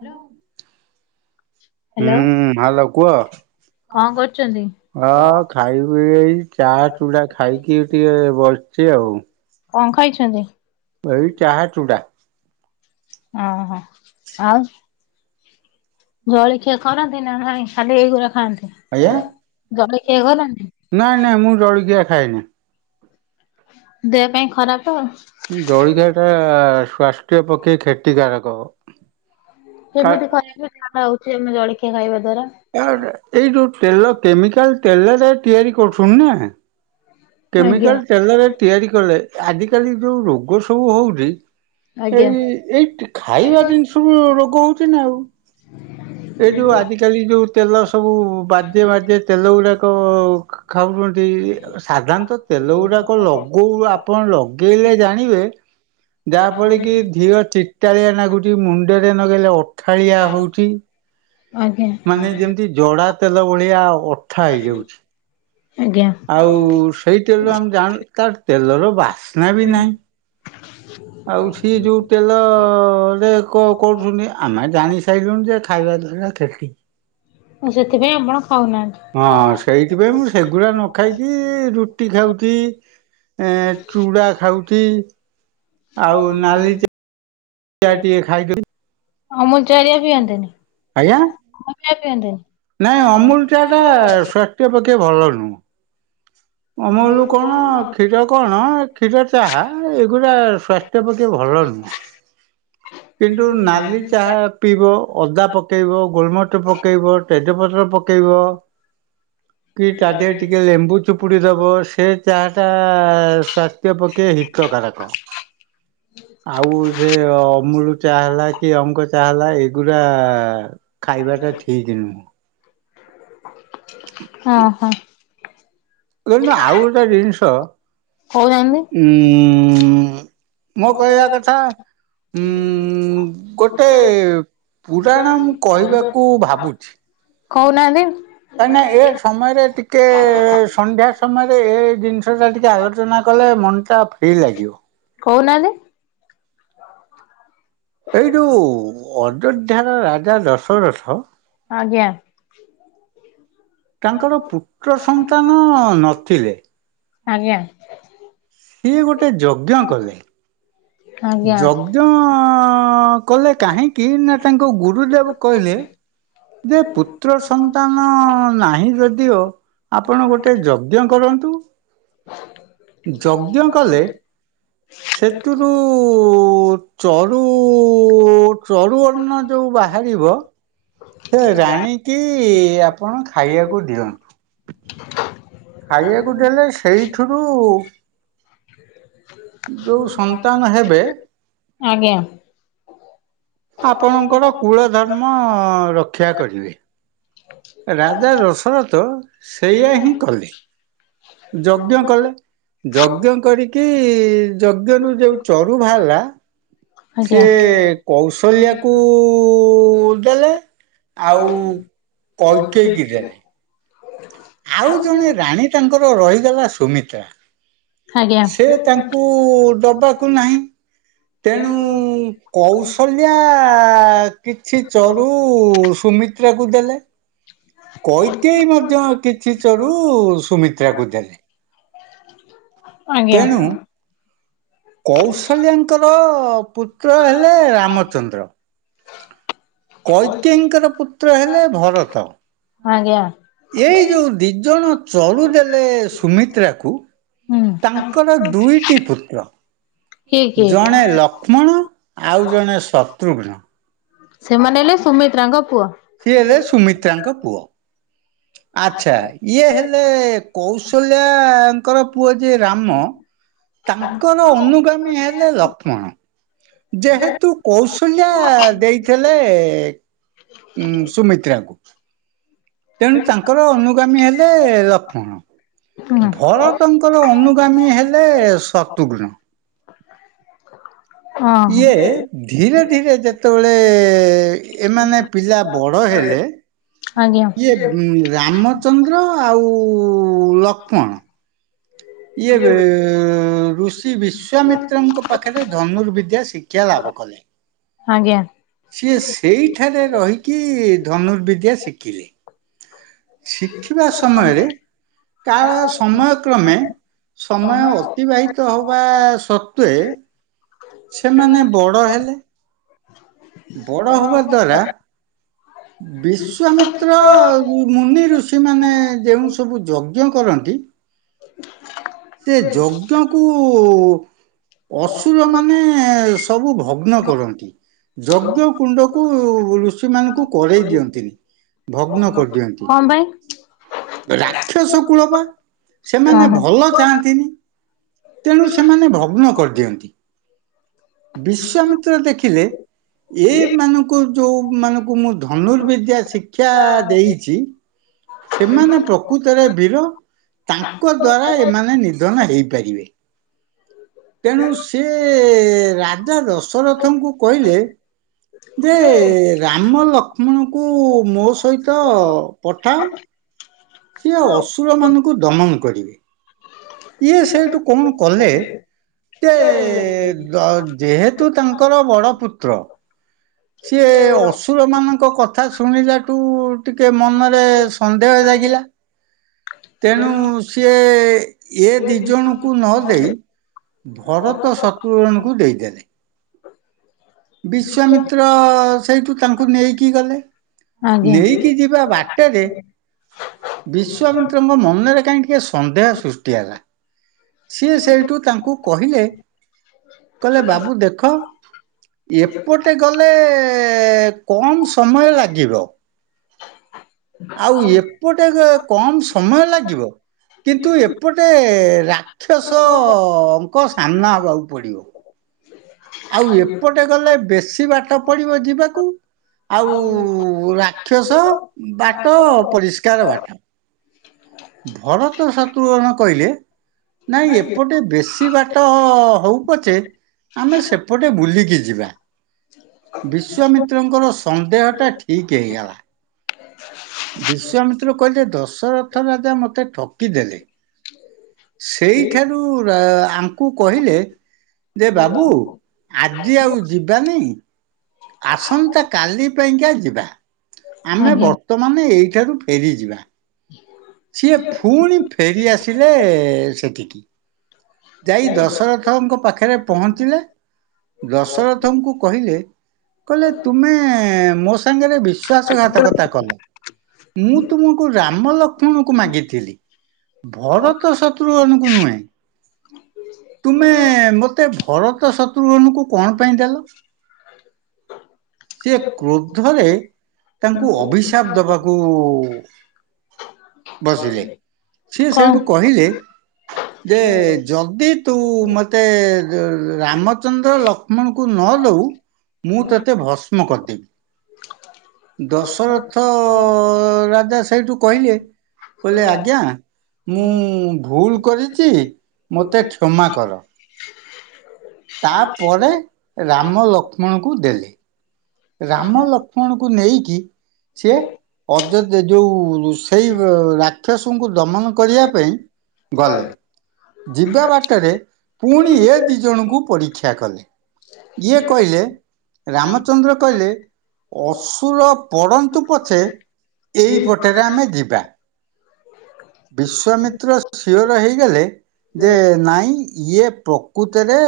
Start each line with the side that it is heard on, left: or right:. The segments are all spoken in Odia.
left: ହ୍ୟାଲୋ ହ୍ୟାଲୋ
right: ହୁଁ ହ୍ୟାଲୋ କୁହ?
left: କଣ କରୁଛନ୍ତି?
right: ହଁ ଖାଇବି ଏଇ ଚା, ଚୁଡା ଖାଇକି ଟିକେ ବସିଛି ଆଉ।
left: କଣ ଖାଇଛନ୍ତି?
right: ଏଇ ଚାହା ଚୁଡ଼ା।
left: ଓ ହୋ ଆଉ। ଜଳଖିଆ ଖାଉନାହାନ୍ତି ନା ନାଇଁ ଖାଲି ଏଇଗୁଡ଼ା ଖାଆନ୍ତି?
right: ଆଜ୍ଞା।
left: ଜଳଖିଆ ଖାଉ ନାହାନ୍ତି?
right: ନାଇଁ ନାଇଁ ମୁଁ ଜଳିଖିଆ ଖାଏନି।
left: ଦେହ ପାଇଁ ଖରାପ।
right: ଜଳିଖିଆ ଟା ସ୍ୱାସ୍ଥ୍ୟ ପକ୍ଷେ କ୍ଷତିକାରକ। କା
left: କେମିତି [unintelligible] ହଉଛି ଆମେ ଜଳଖିଆ ଖାଇବା। ଦ୍ଵାରା
right: ଆ ଏଇ ଯୋଉ ତେଲ କେମିକାଲ ତେଲରେ ତିଆରି କରୁଛନ୍ତି ନା?
left: ଆଜ୍ଞା
right: କେମିକାଲ ତେଲରେ ତିଆରି କଲେ ଆଜିକାଲି ଯୋଉ ରୋଗ ସବୁ ହଉଛି।
left: ଆଜ୍ଞା
right: ଏଇ ଏଇଟି ଖାଇବା ଜିନିଷ କୁ ରୋଗ ହଉଛି ନା ଆଉ। ଏଇ ଯୋଉ ଆଜିକାଲି ଯୋଉ ତେଲ ସବୁ ବାଜେ ବାଜେ ତେଲ ଗୁଡାକ ଖାଉଛନ୍ତି ସାଧାରଣତଃ ତେଲ ଗୁଡାକ ଲଗଉ ଆପଣ ଲଗେଇଲେ ଜାଣିବେ ଯାହାଫଳ କି ଦିଅ ଚିଟାଳିଆ ନାଗୁଛି ମୁଣ୍ଡରେ ନଗେଇଲେ ଅଠାଳିଆ ହଉଛି।
left: ଆଜ୍ଞା
right: ମାନେ ଯେମିତି ଜଡା ତେଲ ଭଳିଆ ଅଠା ହେଇଯାଉଛି।
left: ଆଜ୍ଞା
right: ଆଉ ସେଇ ତେଲରୁ ଆମେ ଜାଣୁଛୁ ତାର ତେଲର ବାସ୍ନା ବି ନାହିଁ। ଆଉ ସିଏ ଯୋଉ ତେଲରେ କଣ କରୁଛନ୍ତି ଆମେ ଜାଣି ସାରିଲୁଣି ଯେ ଖାଇବା। [unintelligible]
left: ଆଉ ସେଥିପାଇଁ ଆପଣ ଖାଉନା
right: ହଁ ସେଇଥିପାଇଁ ମୁଁ ସେଗୁଡା ନ ଖାଇକି ରୁଟି ଖାଉଛି। ଏ ଚୁଡ଼ା ଖାଉଛି। ଆଉ ନାଲି ଚା ଚା ଟିକେ ଖାଇଦଏ।
left: ଅମୁଲ ଚା ହେରିକା ପିଅନ୍ତିନି
right: ଆଜ୍ଞା।
left: ଅମୁଲ ଚା ପିଅନ୍ତିନି?
right: ନାଇଁ ଅମୁଲ ଚା ଟା ସ୍ୱାସ୍ଥ୍ୟ ପକ୍ଷେ ଭଲ ନୁହଁ। ମୁଲ କଣ କ୍ଷୀର କଣ କ୍ଷୀର ଚାହା ଏଗୁଡା ସ୍ଵାସ୍ଥ୍ୟ ପକ୍ଷେ ଭଲ ନୁହଁ। କିନ୍ତୁ ନାଲି ଚାହା ପିଇବ ଅଦା ପକା ପକେଇବ, ଗୋଲମରିଚ ପକେଇବ, ତେଜପତ୍ର ପକେ କେଇବ କି ତା ଦେହରେ ଟିକେ ଲେମ୍ବୁ ଚି ଚୁପୁଡି ଦବ ସେ ଚାହା ଟା ସ୍ୱାସ୍ଥ୍ୟ ପକ୍ଷେ ହିତକାରକ। ଆଉ ସେ ଅମୁଲ ଚାହା ହେଲା କି ଅଙ୍କ ଚା ହେଲା। ଏଇଗୁଡା ଖାଇବା ଟା ଠିକିନୁହଁ
left: [unintelligible] ହଁ ହ
right: କଣ ନା ଆଉ ଗୋଟେ ଜିନିଷ
left: କହୁନାହାନ୍ତି
right: ଉଁ ମୋ କହିବା କଥା ଉଁ ଗୋଟେ ପୁରାଣ ମୁଁ କହିବାକୁ ଭାବୁଛି।
left: କହୁନାହାନ୍ତି।
right: କାହିଁକିନା ଏ ସମୟରେ ଟିକେ ସନ୍ଧ୍ୟା ସମୟରେ ଏ ଜିନିଷ ଟା ଟିକେ ଆଲୋଚନା କ କଲେ ମନ ଟା ଫ୍ରୀ ଲାଗିବ।
left: କହୁନାହାନ୍ତି।
right: ଏଇ ଯଉ ଅଯୋଧ୍ୟାର ରାଜା ଦଶରଥ।
left: ଆଜ୍ଞା।
right: ତାଙ୍କର ପୁତ୍ର ସନ୍ତାନ ନଥିଲେ।
left: ଆଜ୍ଞା।
right: ସିଏ ଗୋଟେ ଯଜ୍ଞ କଲେ।
left: ଆଜ୍ଞା
right: ଯଜ୍ଞ ଅ ଅ ଅ କଲେ କାହିଁକି ନା ତାଙ୍କୁ ଗୁରୁଦେବ କହିଲେ ଯେ ପୁତ୍ର ସନ୍ତାନ ନାହିଁ ଯଦିଓ ଆପଣ ଗୋଟେ ଯଜ୍ଞ କରନ୍ତୁ ଯଜ୍ଞ କଲେ। ସେଥିରୁ ଚରୁ ଚରୁୁ ଅନ୍ନ ଯୋଉ ବାହାରିବ। ହେ ରାଣୀ କିି ଆପଣ ଖାଇବାକୁ ଦିଅନ୍ତୁ। ଖାଇବାକୁ ଦେଲେ ସେଇଥିରୁ ଯୋଉ ସନ୍ତାନ ହେବେ
left: ଆଜ୍ଞା।
right: ଆପଣଙ୍କର କୁଳ ଧର୍ମ ରକ୍ଷା କରିବେ। ରାଜା ଦଶରଥ ସେଇୟା ହିଁ କଲେ। ଯଜ୍ଞ କଲେ। ଯଜ୍ଞ କରିକି ଯଜ୍ଞରୁୁ ଯୋଉ ଚରୁ ବାହାରିଲା ସେ
left: ଆଜ୍ଞା
right: କୌଶଲ୍ୟା କୁ ଦେଲେ ଆଉ କୈକେୟୀ କି ଦେଲେ। ଆଉ ଜଣେ ରାଣୀ ତାଙ୍କର ରହିଗଲା ସୁମିତ୍ରା।
left: ଆଜ୍ଞା
right: ସେ ତାଙ୍କୁ ଦବାକୁ ନାହିଁ ତେଣୁ କୌଶଲ୍ୟା କିଛି ଚରୁ ସୁମିତ୍ରାକୁ ଦେଲେ। କୈକେୟୀ ମଧ୍ୟ କିଛି ଚରୁ ସୁମିତ୍ରାକୁ ଦେଲେ।
left: ଆଜ୍ଞା।
right: ତେଣୁ କୌଶଲ୍ୟାଙ୍କର ପୁତ୍ର ହେଲେ ରାମଚନ୍ଦ୍ର। କୈକେଇଙ୍କର ପୁତ୍ର ହେଲେ ଭରତ। ଆଜ୍ଞା ଏଇ ଯୋଉ ଦି ଜଣ। ଚଳୁ ଦେଲେ ସୁମିତ୍ରାକୁ
left: ହୁଁ
right: ତାଙ୍କର ଦୁଇଟି ପୁତ୍ର।
left: କିଏ କିଏ?
right: ଜଣେ ଲକ୍ଷ୍ମଣ ଆଉ ଜଣେ ଶତ୍ରୁଘ୍ନ।
left: ସେମାନେ ହେଲେ ସୁମିତ୍ରାଙ୍କ ପୁଅ।
right: ସିଏ ହେଲେ ସୁମିତ୍ରାଙ୍କ ପୁଅ। ଆଛା ଇଏ ହେଲେ କୌଶଲ୍ୟାଙ୍କର ପୁଅ ଯିଏ ରାମ। ତାଙ୍କର ଅନୁଗାମୀ ହେଲେ ଲକ୍ଷ୍ମଣ। ଯେହେତୁ କୌଶଲ୍ୟା ଆ ଦେଇଥିଲେ। ଉଁ ସୁମିତ୍ରାଙ୍କୁ ତେଣୁ ତାଙ୍କର ଅନୁଗାମୀ ହେଲେ ଲକ୍ଷ୍ମଣ
left: ହୁଁ
right: ଭରତଙ୍କର ଅନୁ ଗାମୀ ହେଲେ ଶତୁଘ୍ନ।
left: ଓହୋ।
right: ଇଏ ଧୀରେ ଧୀରେ ଯେତେବେଳେ ଏମାନେ ପିଲା ବଡ଼ ହେଲେ ଆଜ୍ଞା ଇଏ ବି ରାମ ଚନ୍ଦ୍ର ଆଉ ଲକ୍ଷ୍ମଣ ଇଏ ରେ ୠଷି ବିଶ୍ଵାମିତ୍ରଙ୍କ ପାଖରେ ଧନୁର୍ବିଦ୍ୟା ଶିକ୍ଷା ଲାଭ କଲେ।
left: ଆଜ୍ଞା।
right: ସିଏ ସେଇଠାରେ ରହିକି ଧନୁର୍ବିଦ୍ୟା ଶିଖିଲେ। ଶିଖିବା ସମୟରେ କାଳ ସମୟ କ୍ରମେ ସମୟ ଅତିବାହିତ ହବା ସତ୍ୱେ ସେମାନେ ବଡ଼ ହେଲେ। ବଡ ହବା ଦ୍ଵାରା ବିଶ୍ଵାମିତ୍ର କୁ ମୁ ମୁନିଋଷିମାନେ ଯେଉଁ ସବୁ ଯଜ୍ଞ କରନ୍ତି ସେ ଯଜ୍ଞକୁ ଅସୁର ମାନେ ସବୁ ଭଗ୍ନ କରନ୍ତି ଯଜ୍ଞ କୁଣ୍ଡକୁ ୠଷିମାନଙ୍କୁ କରେଇ ଦିଅନ୍ତିନି ଭଗ୍ନ କରିଦିଅନ୍ତି।
left: କଣ ପାଇଁ
right: ରାକ୍ଷସ କୂଳ ବା ସେମାନେ ଭଲ
left: ଓହୋ।
right: ଚାହାଁନ୍ତିନି। ତେଣୁ ସେମାନେ ଭଗ୍ନ କରିଦିଅନ୍ତି। ବିଶ୍ୱାମିତ୍ର ଦେଖିଲେ ଏଇ ମାନଙ୍କୁ ଯୋଉ ମାନଙ୍କୁ ମୁଁ ଧନୁର୍ବିଦ୍ୟା ଶିକ୍ଷା ଦେଇଛି ସେମାନେ ପ୍ରକୃତରେ ବୀର ତାଙ୍କ ଦ୍ଵାରା ଏମାନେ ନିଧନ ହେଇପାରିବେ। ତେଣୁ ସିଏ ରାଜା ଦଶ ଦଶରଥଙ୍କୁ କହିଲେ ଯେ ରାମ ଲକ୍ଷ ଲଷ୍ମଣଙ୍କୁ ମୋ ସହିତ ପଠାଅ ସିଏ ଅସୁରମାନଙ୍କୁ ଦମନ କରିବେ ଇଏ ସେଉଠୁ କଣ କଲେ ଯେ ଯ ଯେହେ ତୁ ତାଙ୍କର ବଡପୁତ୍ର। ସିଏ ଅସୁର ମାନଙ୍କ କଥା ଶୁଣିଲାଠୁ ଟିକେ ମନରେ ସନ୍ଦେହ ଜା ଲାଗିଲା। ତେଣୁ ସିଏ ଏ ଦି ଜଣଙ୍କୁ ନ ଦେଇ ଭରତ ଶତୃଘନଙ୍କୁ ଦେଇଦେଲେ। ବିଶ୍ଵାମିତ୍ର ସେଇଠୁ ତାଙ୍କୁ ନେଇକି ଗଲେ।
left: ଆଜ୍ଞା।
right: ନେଇକି ଯିବା ବା ଟେରେ ବିଶ୍ଵାମିତ୍ରଙ୍କ ମନରେ କାହିଁକି ଟିକେ ସନ୍ଦେହ ସୃଷ୍ଟି ହେଲା। ସିଏ ସେଇଠୁ ତାଙ୍କୁ କହିଲେ କହିଲେ ବାବୁ ଦେଖ ଏପଟେ ଗଲେ ଏ କମ୍ ସମୟ ଲାଗିବ। ଆଉ ଏପଟେ ଗ କମ୍ ସମୟ ଲାଗିବ କିନ୍ତୁ ଏପଟେ ରାକ୍ଷସଙ୍କ ସାମନ୍ନା ହବାକୁ ପଡିବ। ଆଉ ଏପଟେ ଗଲେ ବେଶୀ ବାଟ ପଡିବ ଯିବାକୁ ଆଉ ରାକ୍ଷସ ବାଟ ପରିଷ୍କାର ବାଟ। ଭରତ ଶତ୍ରୁଘନ କହିଲେ ନାଇଁ ଏପଟେ ବେଶୀ ବାଟ ହଉ ପଛେ ଆମେ ସେପଟେ ବୁଲିକି ଯିବା। ବିଶ୍ୱାମିତ୍ରଙ୍କର ସନ୍ଦେହଟା ଠିକ୍ ହେଇଗଲା। ବିଶ୍ଵାମିତ୍ର କହିଲେ ଦଶରଥ ରାଜା ମତେ ଠକିଦେଲେ। ସେଇ ଠାରୁ ରା ଆମ୍ ଙ୍କୁ କହିଲେ ଯେ ବାବୁ ଆଜି ଆଉ ଯିବାନି ଆସନ୍ତା କାଲି ପାଇଁକା ଯିବା ଆମେ
left: ଆଜ୍ଞା
right: ବର୍ତ୍ତମାନ ଏହି ଠାରୁ ଫେରି ଯିବା। ସିଏ ଫୁଣି ଫେରିଆସିଲେ ସେଠିକି। ଯାଇ ଦଶରଥଙ୍କ ପାଖରେ ପହଞ୍ଚିଲେ ଦଶରଥଙ୍କୁ କହିଲେ କହିଲ ତୁମେ ମୋ ସାଙ୍ଗରେ ବେଶୀ ବିଶ୍ୱାସଘାତକତା କଲ। ମୁଁ ତୁମକୁ ରାମ ଲକ୍ଷ୍ମଣଙ୍କୁ ମାଗିଥିଲି। ଭରତ ଶତ୍ରୁଘନ କୁ ନୁହେଁ। ତୁମେ ମୋ ତେ ଭରତ ଶତ୍ରୁଘନକୁ କଣ ପାଇଁ ଦେଲ? ସିଏ କ୍ରୋଧରେ ତାଙ୍କୁ ଅଭିଶାପ ଦବାକୁ ବସିଲେ। ସିଏ
left: କଣ
right: ସେଇଠୁ କହିଲେ ଯେ ଯଦି ତୁ ମତେ ରାମଚନ୍ଦ୍ର ଲକ୍ଷ୍ମଣଙ୍କୁ ନ ଦଉ? ମୁଁ ତୋତେ ଭସ୍ମ କରିଦେବି। ଦଶରଥ ରାଜା ସେ କହିଲେ କହିଲେ ଆଜ୍ଞା ମୁଁ ଭୁଲ୍ କରିଚି। ମୋତେ କ୍ଷମା କର। ତାପରେ ରାମ ଲକ୍ଷ୍ମଣକୁ ଦେଲେ। ରାମ ଲକ୍ଷ୍ମଣକୁ ନେଇକି ସିଏ ଅଯୋଯ ଯୋଉ ରୋଷେଇ ବ ରାତ୍ ରାକ୍ଷାସଙ୍କୁ ଦମନ କରିବା ପାଇଁ ଗଲେ। ଯିବା ବାଟରେ ପୁଣି ଏ ଦିଇଜଣଙ୍କୁ ପରୀକ୍ଷା କଲେ। ଇଏ କହିଲେ ରାମ ଚନ୍ଦ୍ର କହିଲେ ଅସୁର ପଡନ୍ତୁ ପଛେ ଏଇପଟେରେ ଆମେ ଯିବା। ବିଶ୍ଵାମିତ୍ର ସିଓର ହେଇଗଲେ ଯେ ନାଇଁ ଇଏ ପ୍ର କୂତରେ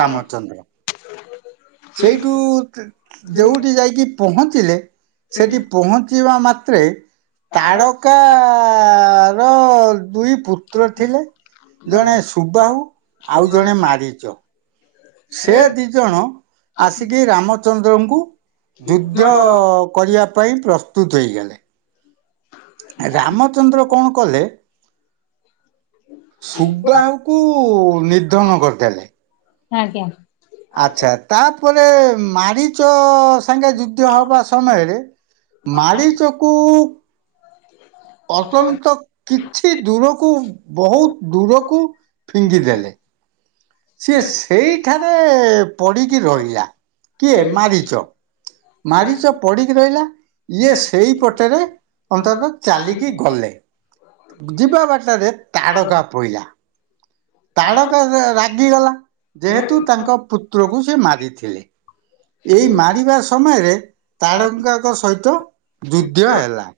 right: ରାମଚନ୍ଦ୍ର। ସେଇଠୁ ଯୋଉଠି ଯାଇକି ପହଞ୍ଚିଲେ ସେଠି ପହଞ୍ଚିବା ମାତ୍ ଏଥିରେ ତାଡକା ର ଦୁଇ ପୁତ୍ର ଥିଲେ। ଜଣେ ସୁବାହୁ ଆଉ ଜଣେ ମାରିଚ। ସେ ଦି ଜଣ ଆସିକି ରାମଚନ୍ଦ୍ରଙ୍କୁ ଯୁଦ୍ଧ କରିବା ପାଇଁ ପ୍ରସ୍ତୁତ ହେଇଗଲେ। ରାମଚନ୍ଦ୍ର କଣ କଲେ? ସୁବାହକୁ ନିର୍ଦ୍ଧନ କରିଦେଲେ।
left: ଆଜ୍ଞା।
right: ଆଚ୍ଛା ତାପରେ ମାରିଚ ସାଙ୍ଗେ ଯୁଦ୍ଧ ହବା ସମୟରେ ମାଡିଚ କୁ ଅତ୍ୟନ୍ତ କିଛି ଦୂରକୁ ବହୁତ ଦୂରକୁ ଫିଙ୍ଗିଦେଲେ। ସିଏ ସେଇଠାରେ ପଡିକି ରହିଲା। କିଏ? ମାରିଚ। ମାରିଚ ପଡିକି ରହିଲା। ଇଏ ସେଇ ପଟେରେ ଅନ୍ତତଃ ଚାଲିକି ଗଲେ। ଯିବା ବାଟରେ ତାଡକା ପଇଲା। ତାଡକା ରାଗିଗଲା ଯେହେତୁ ତାଙ୍କ ପୁତ୍ରକୁ ସେ ମାରିଥିଲେ। ଏଇ ମାରିବା ସମୟରେ ତାଡଙ୍ଗା ଙ୍କ ସହିତ ଯୁଦ୍ଧ ହେଲା।